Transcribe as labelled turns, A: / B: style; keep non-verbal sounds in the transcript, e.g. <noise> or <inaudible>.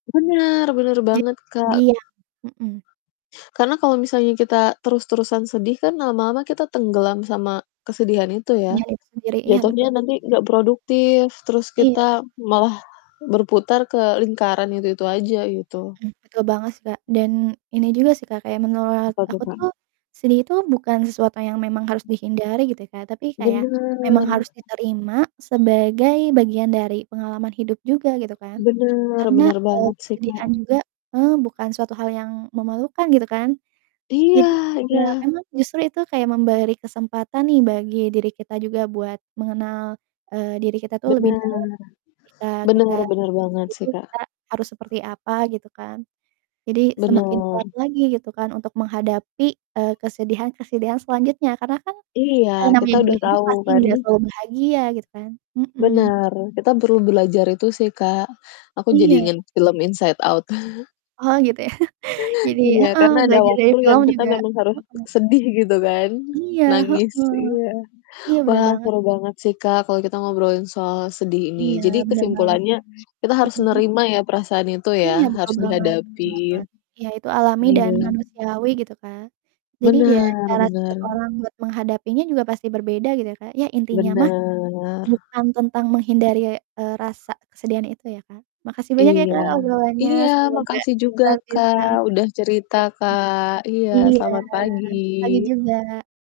A: Bener bener
B: Iya,
A: banget,
B: itu
A: Kak.
B: dia, mhm.
A: Karena kalau misalnya kita terus-terusan sedih kan lama-lama kita tenggelam sama kesedihan itu ya,
B: Kesedihan itu sendiri, iya betul.
A: jatuhnya nanti nggak produktif, terus
B: Iya ben
A: kita malah berputar ke lingkaran itu-itu aja gitu.
B: Mhm, betul banget sih, Kak, dan ini juga sih, Kak, kayak menurut
A: Apa tuh,
B: aku
A: Kak?
B: tuh sedih itu bukan sesuatu yang memang harus dihindari gitu, Kak, tapi kayak memang harus
A: Bener.
B: diterima sebagai bagian dari pengalaman hidup juga gitu kan,
A: Benar
B: karena,
A: benar
B: eee,
A: banget sih,
B: kesedihan
A: Kak.
B: juga heeh, bukan suatu hal yang memalukan gitu kan.
A: Iya
B: Jadi ya
A: iya.
B: memang justru itu kayak memberi kesempatan nih bagi diri kita juga buat mengenal, eee, diri kita tuh lebih dalam
A: Bener.
B: jika
A: Benar
B: kita
A: benar banget sih,
B: meskipun
A: Kak.
B: kita harus seperti apa gitu kan. Jadi semakin
A: Bener.
B: kuat lagi gitu kan untuk menghadapi, eee, kesedihan-kesedihan selanjutnya karena kan,
A: Iya
B: eee, namanya
A: kita udah
B: juga hidup
A: tahu
B: pasti
A: kan.
B: nggak selalu bahagia gitu kan, mhm.
A: Bener, kita perlu belajar itu sih, Kak. Aku jadi
B: Iya.
A: inget film Inside Out. <laughs>
B: Oh gitu ya, <chuckles> jadi
A: Iya,
B: heeh,
A: karena ada
B: belajar dari
A: waktu yang
B: film
A: kita
B: juga
A: memang harus
B: heeh.
A: sedih gitu kan.
B: Iya,
A: Nangis,
B: heeh.
A: iya.
B: Iya, bener
A: Wah
B: banget.
A: seru banget sih Kak, kalau kita ngobrolin soal sedih ini
B: Iya,
A: jadi
B: bener banget.
A: kesimpulannya kita harus
B: Mhm.
A: nerima ya perasaan itu ya
B: Iya betul
A: harus
B: banget betul
A: dihadapi.
B: banget. Iya itu alami dan
A: Iya.
B: manusiawi gitu Kak, jadi nih ya
A: Bener
B: cara setiap
A: bener.
B: orang buat menghadapinya juga pasti berbeda gitu ya Kak, ya intinya
A: Bener.
B: mah
A: M
B: bukan tentang menghindari, eee, rasa kesedihan itu ya, Kak, makasih banyak ya,
A: Iya.
B: Kak, obrolannya
A: Iya
B: semoga
A: makasih juga,
B: kita
A: Kak,
B: bisa.
A: udah cerita,
B: <unintelligible>
A: Kak. Iya
B: Iya,
A: selamat
B: pagi
A: pagi.
B: juga.